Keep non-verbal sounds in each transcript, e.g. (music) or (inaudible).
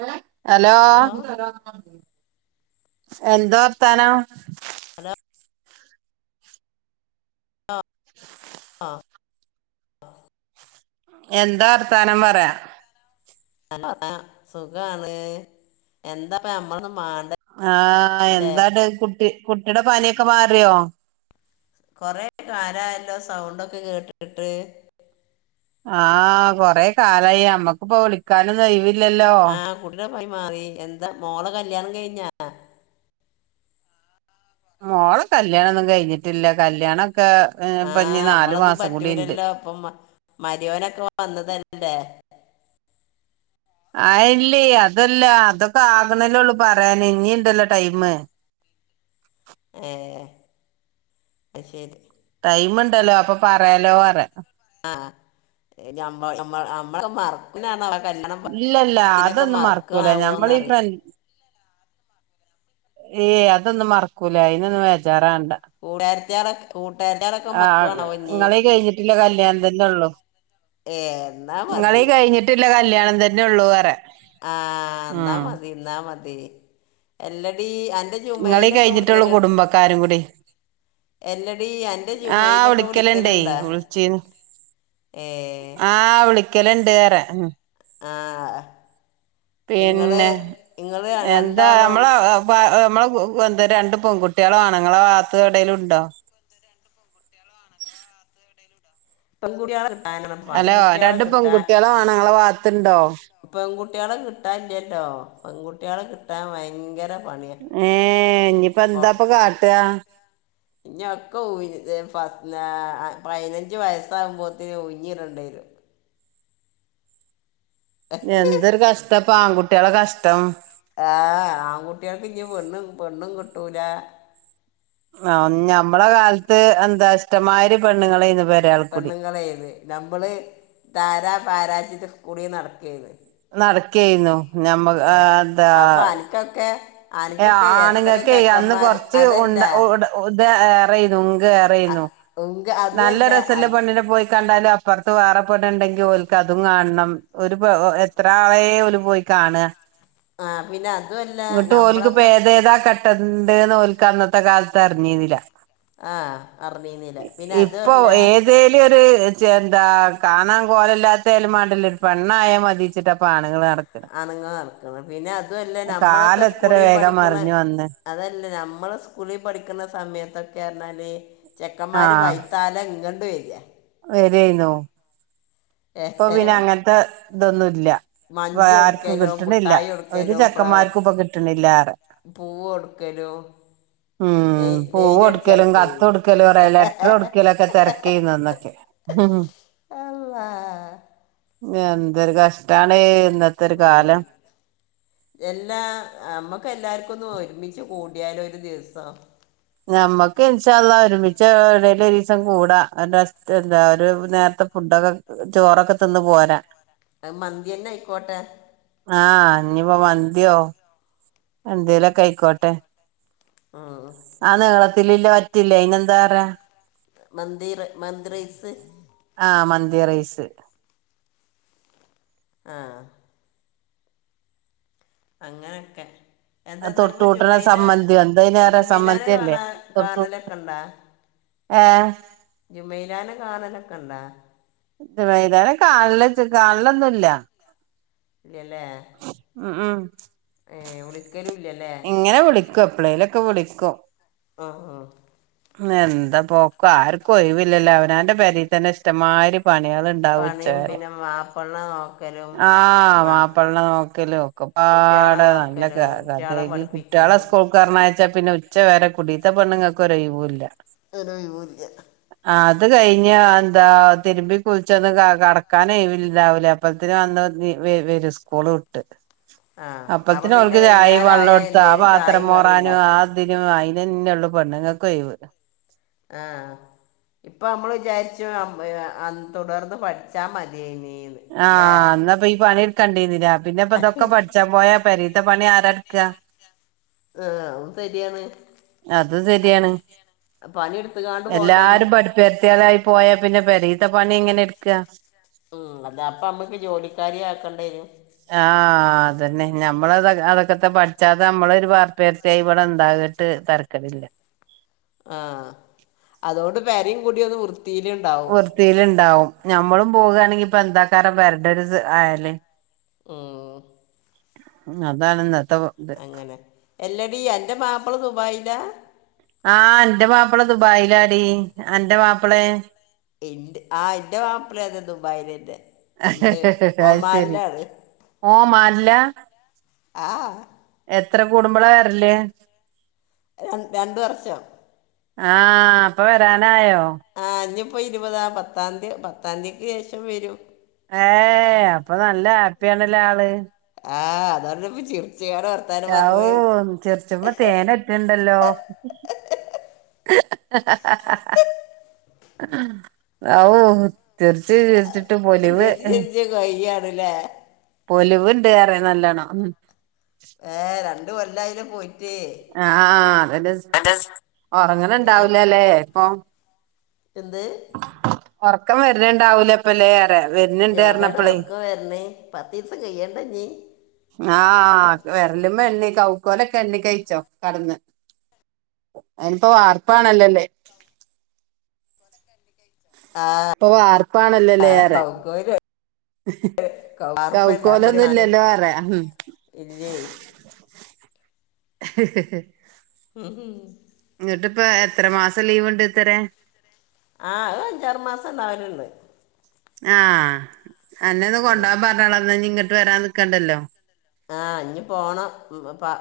ഏഹ് hello എന്ത വർത്താനം hello ആ ആ (unintelligible) എന്താ വർത്താനം പറ ഹലോ സുഖാണ് എന്താപ്പ നമ്മള ആഹ് എന്താട്കുട്ടി കുട്ടിയുടെ പനിയൊക്കെ മാറിയോ കൊറെ കാലായല്ലോ സൗണ്ടൊക്കെ കേട്ടിട്ട് ആഹ കൊറെ കാലായി അമ്മക്പ്പോ വിളിക്കാനൊന്നും ഒഴി ഇല്ലല്ലോ? പൈ മാറി എന്താ മോളെ കല്യാണം കഴിഞ്ഞാ മോളെ കല്യാണൊന്നും കഴിഞ്ഞിട്ടില്ല കല്യാണം ആഹ നമ്മളൊന്നും ഉണ്ട് പറ്റൂലല്ലോ അപ്പം മരോനൊക്കെ വന്നതന്നല്ലേ ആ ഇല്ലേ അതല്ല അതൊക്കെ ആകുന്നല്ലേള്ളു പറയാൻ ഇനി ഇണ്ടല്ലോ ടൈമ് ഏ അത് ശരി ടൈമുണ്ടല്ലോ അപ്പൊ പറയാലോ പറ ആമ്മ മറക്ക (unintelligible) ഇല്ലല്ല അതൊന്നും മറക്കൂല ഞമ്മളീ പ്ര മറക്കുവാണാവോന്നറിയാം ഏ അതൊന്നും മറക്കൂല ഇതിനൊന്ന് വേചാറാകണ്ടാ കൂട്ടുകാരത്തിയാളൊക്കെ കൂട്ടുകാരത്തിയാളൊക്കെ ആ മറക്കുവാണാവോ ഇനി നിങ്ങളീ കഴിഞ്ഞിട്ടില്ല കല്യാണംന്തന്നള്ളു ഏ, എന്നാ നിങ്ങളീ മതി കഴിഞ്ഞിട്ടില്ല കല്യാണത അതന്നെ ഉള്ളൂ അറാ ആ എന്നാ മതി എന്നാമതി അല്ലടീ അ നിങ്ങളീ കഴിഞ്ഞിട്ടുള്ളൂ കുടുംബക്കാരും കൂടി എല്ലടി അൻ്റെ ആ ജുമയിലൊക്കെ വിളിക്കല് ണ്ടേ വിളിക്കലുണ്ടാ വിളിച്ചീന്ന് ഏ ആ വിളി ക്കലണ്ട് അറാ ഉ ആ ഇങ്ങള് പിന്നെ ഇങ്ങള് എന്താ രണ്ടാളും നമ്മള നമ്മള കൂ എന്താ രണ്ട് പെൺകുട്ടികളെ വണംങ്ങള ഭാത്ത് എവിടേലും ഉണ്ടോ? പെങ്കുടിയോളെ കി ഹലോ രണ്ട് പെൺകുട്ടിയോളെമാണം ങ്ങള വാ ത്ത് ണ്ടോ പെൺകു കുട്യ ളെ കിട്ടാൻ ഇല്ലല്ലോ പെൺകുട്ട്യളെകിട്ടാൻ ഭയങ്കര പണിയാ ഏ ഇഞിപ്പ എന്താപാകാട്ടാ? ഇഞ്ഞൊക്കെ ഊഞ്ഞ പതിനഞ്ച് വയസ്സഉമ്പോതന് ഉയിഞ്ഞിടേണ്ടിവരും എന്തൊരു കഷ്ടം പ്പം ആൺകുട്ടി ളെ കഷ്ടം ആ ആൺകുട്ടികൾക്ക് ഇനി പെണ്ണും പെണ്ണും കിട്ടൂല ആ ഞമ്മള കാലത്ത് എന്താ ഇഷ്ടമാതിരി പെണ്ണുങ്ങളെ ഞ്ഞു പെണ്ണുങ്ങളെത് നമ്മള് താരാ പാരജിതർ കൂടി നടക്കേയ്ന് നടക്കായിന്നു ഞമ്മ എന്താ അപ്പൊ അനക്കൊക്കെ അനക്കൊക്കെ എത്ര ആണുങ്ങക്കേ അന്ന് ചെക്കന്മാര് കൊറച്ച് അതല്ല ഉണ്ട ഇത് ഏറെയുന്നു ഹുക്ക് അ- ഏറെയുന്നു ഉങ്ക നല്ല അതുമല്ല രസല്ല അൻ- പണ്ണിനെ പോയി കണ്ടാലും അപ്പുറ വേറെ പെണ്ണ്ണ്ടെങ്കിൽ ഓലക്ക് അതും കാണണം ഒരു എത്ര ആളെ ഓല പോയി കാണ ആ പിന്നെ അതു അല്ല ട്ട് ഓല് ക്ക് ഇപ്പോ ഏതേതാ കെട്ട ണ്ടേന്ന് ഓൽക്ക് അന്നത്തെ കാലത്ത് അറിഞ്ഞി ന്നില്ല ആ അറിഞ്ഞീന്നില്ല പിന്നെ അതുല്ല ച്ച് ന്താ കാണാൻ കോലല്ലാത്ത യാലുംമാണ്ടില്ല ഒരു പെണ്ണായ മതിച്ചിട്ടാപ്പ ആണുങ്ങള് നടക്കണ് അണുങ്ങള്നടക്ക്ണ പിന്നെ അതു അല്ല നമ്മളൊക്കെ കാലം എത്ര സ്കൂളിൽ വേഗം പഠിക്കുന്ന മറിഞ്ഞു വന്ന് അതല്ലേ നമ്മെ സ്കൂളിൽ പഠിക്കുന്ന സമയത്തൊക്കെ എന്നെ ചെക്കന്മാർ വൈത്താല ഇങ്ങൾ ണ്ട് വയ്യ വരയിന്നോ ഇപ്പൊ പിന്നെ ഏഹ് അങ്ങനത്തെ ഇതൊന്നുംല്ല ഇപ്പൊ മഞ്ച് ആർക്കും കൊടുക്കലും കിട്ടണില്ല മുട്ടായി ഒരു കൊടുക്കലും ഫ്ലവർ ചെക്കന്മാർക്കും ഇപ്പൊ കിട്ടണില്ല ആറെ പൂവ് കൊടുക്കലും ഉം ലൈ- പൂവ ലൈൻ കൊടുക്കലും കത്ത് അടിച്ചടക്കരുത് കൊടുക്കലും പറ ലെറ്റർ കൊടുക്കലൊക്കെ തിരക്ക ചെയുന്ന ഒന്നൊക്കെ ആഹ് അള്ളാ എന്തൊരു കഷ്ടാണ് ഇന്നത്തെ ഒരു ഓ കാലം എല്ലാ നമ്മക്ക് എല്ലാർക്കും ഒന്നും ഒരുമിച്ച് കൂടി യാലോ ഒരു ദിവസം ഒര് ദിവസം കൂടാ എന്താ ഒരു നേരത്തെ ഫുഡൊക്കെ ചോറൊക്കെ തിന്ന പോരാ അ മന്തിന്നെ ആയിക്കോട്ടെ ആഹ് ഇനിപ്പോ മന്തിയോ അന്തേലൊക്കെ അയ്ക്കോട്ടെ ആഹ് ലില്ല പറ്റില്ല അന് എന്താ പറ മന്തി മാന്തിറൈസ് ആഹ് മന്തി റൈസ് ആഹ് അങ്ങനൊക്കെ എന്താർപ്പ തൊട്ടൂട്ടണ ജുമയില സമ്മന്തിയോ എന്താ അയിന് പറയാ ജുമയിലാനെ സമ്മന്തിയല്ലേ കാണാ തൊട്ടൂട്ട കാണലൊക്കെ ഉണ്ടാ ഏഹ് ജുമയിലാനെ കാണലൊക്കെ ഉണ്ടാ കാണ കാണലൊന്നുംല്ല ഇല്ലല്ലേ ഉം ഉം ഏ ഓള് ഇങ്ങനെ വിളിക്കു എപളേയിലൊക്കെ വിളി ക്ക ആഹ് ആ എന്താ പോക്കും ആർക്കും ഒഴവില്ലല്ലോ അവനാന്റെ പരി തന്നെ ഇഷ്ടമാരി പണികൾ ഇണ്ടാവും പണിയും ഉച്ചരെ പിന്നെ മാപ്പിളനെ നോക്കലും ആഹ ആ മാപ്പള്ള നോക്കല ഒക്കെ കുട്ടികളെ പാടെ നല്ല നോക്കലും കഥ കുട്ടികളെ കുട്ടികളെ പഠിപ്പിക്കലും സ്കൂൾക്കർനേ പിന്നെ ഉച്ച വരെ കുടീത്ത പണ്ണുങ്ങൾക്ക കുറയും അല്ല ഒരു ഒയ് വുല അത് കഴിഞ്ഞ എന്താ തിരുമ്പി കുളിച്ചൊന്ന് ക കടക്കാൻഴില്ല രാവലെ അപ്പഴത്തിും വന്ന് വ സ്കൂള് ഇട്ട് ആ അപ്പം അപ്പത്തി പിന്നെ ഓൾക്ക് വൈകുന്നേരം ചായേംവെള്ളം ആയാൽ എടുത്ത് ആ എന്തേലും പാത്രം ചായയും കടിയും മോറാനും ആ ഉണ്ടാക്കണം അതിനും അയി പിന്ന നിന്നെയള്ളു പെണ്ണ്ങ്ങ കൊയിവ് ആഹ് ഇപ്പൊ നമ്മൾ വിചാരിച്ചു തുടർന്ന് പഠിച്ചാ മതിയേനി ആഹ് അന്നപ്പ ഈ പണിടു കണ്ടിന്നില്ല പിന്നെ ഇപ്പ ആഹ് ഇതൊക്കെ പഠിച്ചാൻ പോയാ പരീത്ത പണി ആരാ ക്ക ആഹ അും ശരിയാണ് അത് ശരിയാണ് പണിയെടുത്തുകാണ്ട് പോകേണ്ടി വരും എല്ലാരും പഠിപ്പടുത്തിയതായി പോയാ പിന്നെ പെരീത്ത പണി ഇങ്ങനെ എടുക്കാ ഉം അത അപ്പൊ അമ്മക്ക് ജോലിക്കാരി ആക്കേണ്ട വരും ആഹ് അതന്നെ നമ്മൾത അതൊക്കെത്തെ പഠിച്ചാത്ത നമ്മളൊ ഒരു വാർത്ത വർത്തി ഇവിടെ ഇണ്ടാകിട്ട് തരക്കടില്ല ആഹ അതുകൊണ്ട് പരയും കൂടിയ ഒന്ന് വൃ വൃത്തിയിലുണ്ടാവും ഞമ്മളും പോവുകയാണെങ്കി ഇപ്പൊ എന്താ ക്കാരം പെരന്റെരു ആല് ഓ ഉ അതാ ആനന്ദ ത്തത് എല്ല ഡടി അന്റെ മാപ്പിള് ദുബായില്ല ആഹ എന്റെ മാപ്പിള ദുബായിലാടി അന്റെ പാപ്പിള എ ആ എന്റെ വാപ്പിള ദുംബായലറെ അത് ശരി ഓമാല്ല ആഹ് എത്ര കൂടുമ്പോള വറല് രണ്ടുവർഷം ആഹ അപ്പൊ വരാനായോ ആഹ് ഇപ്പൊ ഇരുപതാ പത്താംതിയതിക്ക് ശേഷം വരും ഏ അപ്പൊ നല്ല ഹാപ്പിയ ആണല്ലേ ആള് ആഹ് അത അവടെപ്പചീറ രാവു ചെറിച്ച് തേൻറ്റുണ്ടല്ലോ ഔ തീർച്ച് ചിരിച്ച് വയ്യ അല്ലോ എലിവുണ്ട് വേറെ നല്ലോണം ച്ചി എന്തോ വല്ലായിക പോലെ ആ അതല്ലാതെ ഉറങ്ങണ് ഏ ഉണ്ടാവൂലല്ലോ ഇപ്പൊ എന്ത് ഉറക്കം വരുന്നുണ്ടാവും അല്ലോ അപ്പോഴല്ലേ എവിടെ വരുന്നിണ്ടായിരിന്നപ്പോഴോ ഉറക്കം വരണേ പത്ത് ദിവസം കഴിയണ്ട നീ ആഹ വരല്ലുണ്ടോ കൗക്കോലൊക്കെ ഉണ്ടിക്കയ് ച്ചോ കടന്ന് അതിനിപ്പോ വാർപ്പാണല്ലല്ലേ ഇപ്പൊ വാർപ്പാണല്ലല്ലേ ആ ഏറെ കൗക്കോല് കൗർപ്പല്ല അപ്പൊ ഒരു കൗക്കോലൊന്നും ആണ്. ഇല്ലല്ലോന്ന് പറഞ്ഞയ ഉം ഇല്ലേ ഉം ഹും എന്നിട്ടിപ്പോ എത്ര മാസം ലീവ് ഉണ്ട് അത്രേ ആഹ് അത് അഞ്ചാറ് മാസം ഇണ്ടാവലുണ്ട് ആഹ് എന്നെ ഒന്ന് കൊണ്ടോവാൻ പറഞ്ഞുള്ളങ്ങട്ട് ഇ വരാൻ നിക്കാണ്ടല്ലോ ആഹ് ഇനി പോണം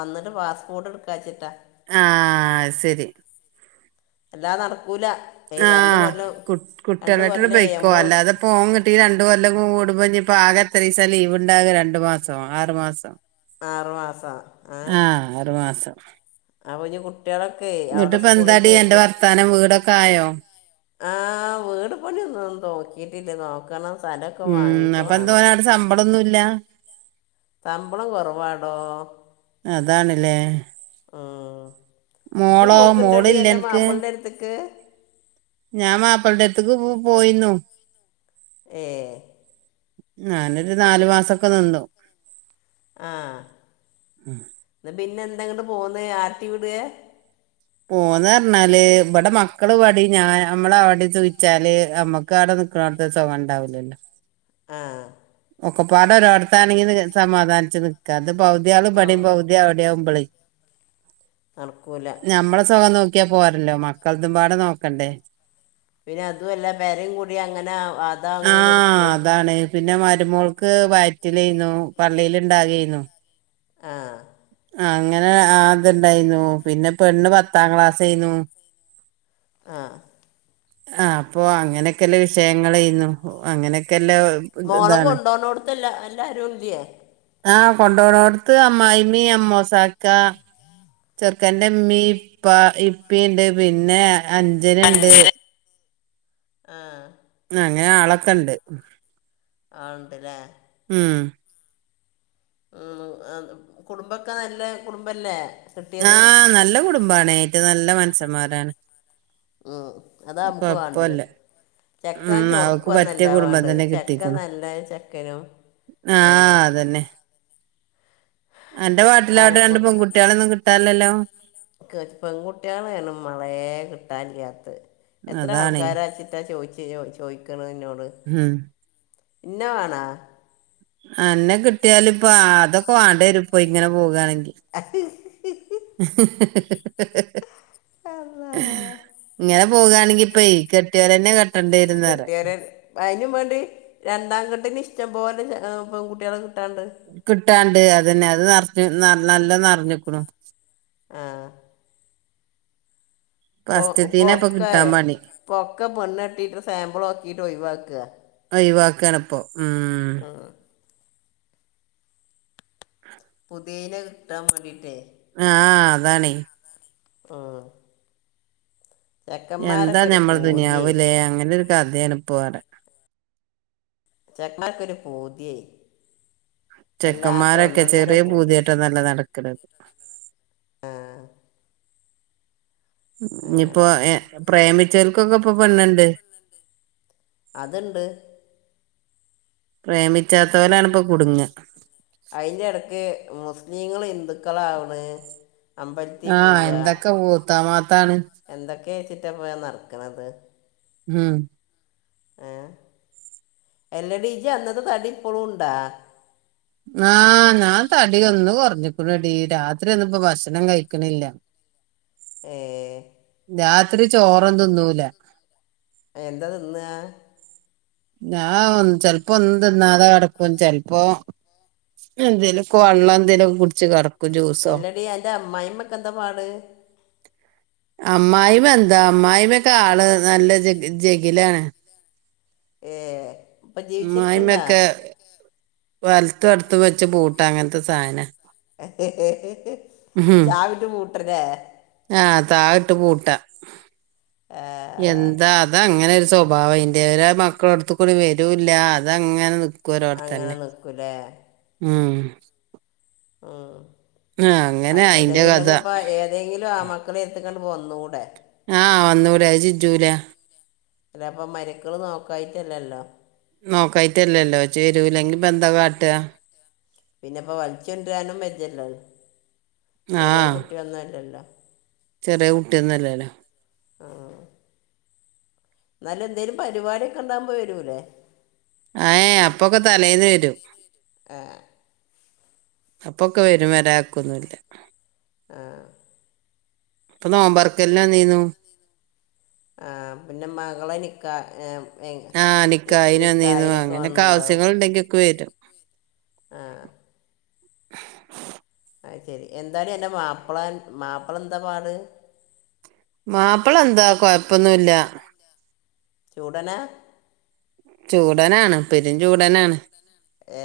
വന്നിട്ട് പാസ്പോർട്ട് എടുക്കാച്ചിട്ടാ ആഹ് ശരി എല്ലാം നട ആഹ് രണ്ട് കുട്ടികളായിട്ട് കൊല്ലേ പൊയ്ക്കോ നമ്മളെ വിട്ട് അല്ലാതെ പോങ്ങട്ടി രണ്ട് കൊല്ലം ഓഹ് ഇവിടെ ഇനിപ്പ ആകേ എത്ര ദിവസം ലീവ് ഇണ്ടാകോ രണ്ട് മാസം ആറ് മാസം ആറുമാസം ആഹ് ആറുമാസം അപ്പോ ഇനി കു ഇങ്ങട്ട് ഇപ്പോ എന്താടി എന്റെ വർത്താനം വീടൊക്കെ ആയോ ആഹ് വീട് പണിയൊന്നും നോക്കിയിട്ടില്ല നോക്കണം സ്ഥലമൊക്കെ ഉം വാങ്ങിയിട്ട് അപ്പൊ വേണം എന്തോനെ അവിടെ ശമ്പളൊന്നുല്ല ശമ്പളം കുറവാടോ അതാണ്ല്ലേ ഉം. ഇജ്ജ് മോളോ പോക്ക്ണ്ടടി മോളില്ല എന്റെ അനക്ക് മാപ്പിളിന്റെ അടുത്തേക്ക് ഞാൻ മാപ്പിളുടെ അടുത്ത്ക്ക് പോയിന്നു ഏ ഞാനൊരു നാലു മാസൊക്കെ നിന്നു ആഹ് പിന്നെ എന്താ അങ്ങട്ട് പോന്നേ ആരട്ടി വീട പോന്ന് പറഞ്ഞാല് ഇവിടെ മക്കള് പാടി ഞാൻ നമ്മള് അവിടെ ചോദിച്ചാല് അമ്മക്ക് അവിടെ നിക്കണടത്തെ സുഖം ഉണ്ടാവില്ലല്ലോ ആഹ് ഒക്കെപ്പാടം ഒരോടത്താണെങ്കിൽ സമാധാനിച്ച് നിക്കാ അത് പകുതിയാള് ഓ ഇവിടെയം പകുതി അവിടെയാവുമ്പോളെ - നടക്കൂല ഞമ്മളെ സുഖം നോക്കി ക്ക പോറല്ലോ മക്കളതുംമ്പാട് നോക്കണ്ടേ പിന്നെ അതുംമല്ല പെരയും കൂടി അങ്ങനെ അതാ അങ്ങനെ കെടുക്കും പിന്നമാറി വരുമ്പോൾക്ക് വാറ്റിൽന്നുന്നു പള്ളിൽ ഇണ്ടാകന്നു ആഹ അങ്ങനെ അത്ണ്ടായിരുന്നു പിന്നെ പെണ്ണ് പത്താം ക്ലാസ് ആഹ ആ അപ്പൊ അങ്ങനൊക്കെല്ല വിഷയങ്ങ ചെയുന്നു അങ്ങനക്കെ മോളക്ക കൊണ്ടപോന്നോടുത്തെല്ലാ എല്ലാരും ഇതിയേ ആഹ് കൊണ്ടോരോടുത്ത് അമ്മായിഅമ്മ അമ്മസക്ക ചെറുക്കന്റെമ്മീ ഇപ്പ ഇപ്പണ്ട് പിന്നെ അച്ഛനുണ്ട് ആഹ അങ്ങനെ ആളൊക്കെ ഇണ്ട് ആ ഉണ്ട്ല്ലേ ഉം ഉ കുടുംബൊക്കെ നല്ല കുടുംബല്ലേ ആഹ് നല്ല കുടുംബണ നല്ല മനസ്സന്മാരാണ് ഉം അതാ നമുക്ക് വേണ്ടത് ചെക്കൻ ഉം അവക്ക് പറ്റിയ ചൊറുക്കൊന്നല്ല കുടുംബം വേണ്ടത് തന്നെ ചെക്കൻ കിട്ടിക്ക നല്ല ചെക്കനും ആഹ അതന്നെ എന്റെ വാട്ടിലാവിട്ട രണ്ട് പെൺകുട്ടികള കട്ടാലല്ലോ പെൺകുട്ടികളാണ് മളയെ കിട്ടാലാത്ത് എത്ര അതാണേ ആൾക്കാര അച്ചിട്ടാ ചോദിച്ച ഇയ്യോ ചോദിക്കണാ എന്നോട് ഉം ഇന്ന വേണാ ആ എന്നാക്കിട് കുത്തിയാലിപ്പ അതൊക്കെ അടെ രും ഇപ്പോ ഇങ്ങനെ പോകുകണെങ്കി ഇഹി (unintelligible) അല്ലാ. ങ്ങനെ പോകയാണെങ്കി ഇപ്പീ കെട്ടിയോനെ ന്നെ കെട്ടിയരെ അതിന് വേണ്ടി രണ്ടാം കെട്ടിനിഷ് ഇഷ്ടം പോലെ പെൺകുട്ടികളെ കിട്ടാണ്ട് കിട്ടാണ്ട് അതന്നെ അത് നിറഞ്ഞു നല്ല നല്ലന്ന് അറിഞ്ഞിപ്പഴൊ ആ പൊ ഫസ്റ്റ്ത്തീനെ ഇപ്പൊ പൊക്കയെ കിട്ടാൻ പണി പൊക്ക പെണ്ണ ട്ടീട്ടെ സാമ്പിൾ നോക്കിട്ട് ഒഴയി വാക്ക കറപ്പോ ആ ഹ് പുതീന കിട്ടാൻ വേണ്ടീട്ടേ ആഹ് ആഹ് അതാണെ ആഹ് എന്താ പൂതിയേ ഞമ്മദുനിയാവിലെ അങ്ങനൊരു- ചർദ്യേനി ഇപവടെ ചെക്കാക്കൊരു പൂതിയേ വല്ലാത്ത ചെക്കന്മാരൊക്കെ ഒന്നൊന്നര ചെറിയ പൂതി പൂതിയായിട്ടൊന്നല്ല നടക്ണത്. ആഹ് ഇതിപ്പോ അങ്ങനൊക്കെ ഏഹ് പ്രേമി ചെലൽക്കൊക്കപ്പം പെണ്ണ് ണ്ട്. അത് ണ്ട്. പ്രേമിച്ചാത്തോലാണിപ്പൊ കുടുങ്ങാ അയിന്റെ എടക്ക് മുസ്ലിങ്ങള് ഹിന്ദുക്കളാവ്ണ്. ആഹ് എന്തൊക്കെ ഊത്താമാത്താണ്. ക്കേച്ചിട്ടപ്പ ഞ നടക്കണത്. ഉം ഏഹ് എല്ലടി ജ്ജ് അന്നത്തെ തടിപ്പളും ഇണ്ടാ? ആഹ് ഞാൻ തടി എന്നു കൊർഞ്ക്ണെടീ രാത്രി ഒന്നും പ്പോ ഭക്ഷണം കഴിക്ണില്ല. ഏഹ് രാത്രി ചോറന്നും തിന്നൂല. എന്താ തിന്നാ? ഞാ ചെലപ്പോ ഒന്നും തിന്നാതെ കെടക്കും. ചെൽപ്പോ എന്തേലൊക്ക വള്ളം എന്തേലൊക്ക കുടിച്ച് കട് എല്ല ടീ അൻ്റെ അമ്മായിമ്മക്കെ ന്താ പാട്? അമ്മായിമ എന്താ അമ്മായിമ്മക്കെ ആള് നല്ല ജഗി ജഗിലാണ്. ഏഹ് മായ്മൊക്കെ വലത്തൂ അടുത്ത് വെച്ച് ബൂട്ടങ്ങനത്തെ സാനാ ചാവിട്ട് പൂ ട്ട്ല്ലേ ആഹ് താഴിട്ട് പൂട്ടാ ഏ, എന്താ അതാ അങ്ങനൊരു സ്വഭാവം ഇന്റെരാ മക്കള അടുത്ത് കൂടി വരൂല്ല അതങ്ങനെ നി അങ്ങനെ കോരോർത്തന്നെ നിക്കൂലേ മ്ഹ് മ് ആ, അ അങ്ങനെ അയിന്റെ കഥ അല്ലെങ്കിലിപ്പ ഏതെങ്കിലും ആമ്മ മക്കള എര്ത്ത്ക്കാണ്ട് വന്നൂടെ ആഹ് വന്നൂടെ അഅ് ചെജ്ജൂല അല്ല അപ്പ മരക്കള് നോക്കായിട്ടല്ലല്ലോ നോക്കായിട്ടല്ലല്ലോ ചേരൂല്ലെങ്കി പ്പ ന്താ കാട്ട പിന്നെപ്പോ വൽച്ചൊണ്ടരാനും ബേജ്ജല്ലോ ചെറിയ ആഹ് കുട്ടി ഒന്നുംല്ലല്ലോ ചെറിയ കുട്ടിയന്നല്ലല്ലോ ആ ന്നാലും എന്തേലും പരിവാടിയൊക്കെ ഉണ്ടാമ്പോ വരൂല്ലേ ഏ അപ്പൊക്കെ തലേന്ന് വരും ആ അപ്പൊക്കെ വരും വരാക്കൊന്നില്ല ആ ഇപ്പൊ നോമ്പർക്കൽന് വന്നീനു ആ പിന്നെ മകളെ നിക്കാ ഏ ആ നിക്കാഹിന് വന്നിനൂ അങ്ങനൊക്കെ വന്നിട്ടുണ്ടാവും ആവിസ്യങ്ങൾ ഉണ്ടെങ്കി ക്കെ വെരും. ആ (inaudible) ആ ശെരി എന്താടി ആന്റെ മാപ്പിള മാപ്പിള എന്താ പാട് മാപ്പിള എന്താ കൊഴപ്പൊന്നുല്ല ചൂടനാ ചൂടനാണ് പെരും ചൂടാനാണ്. ഏ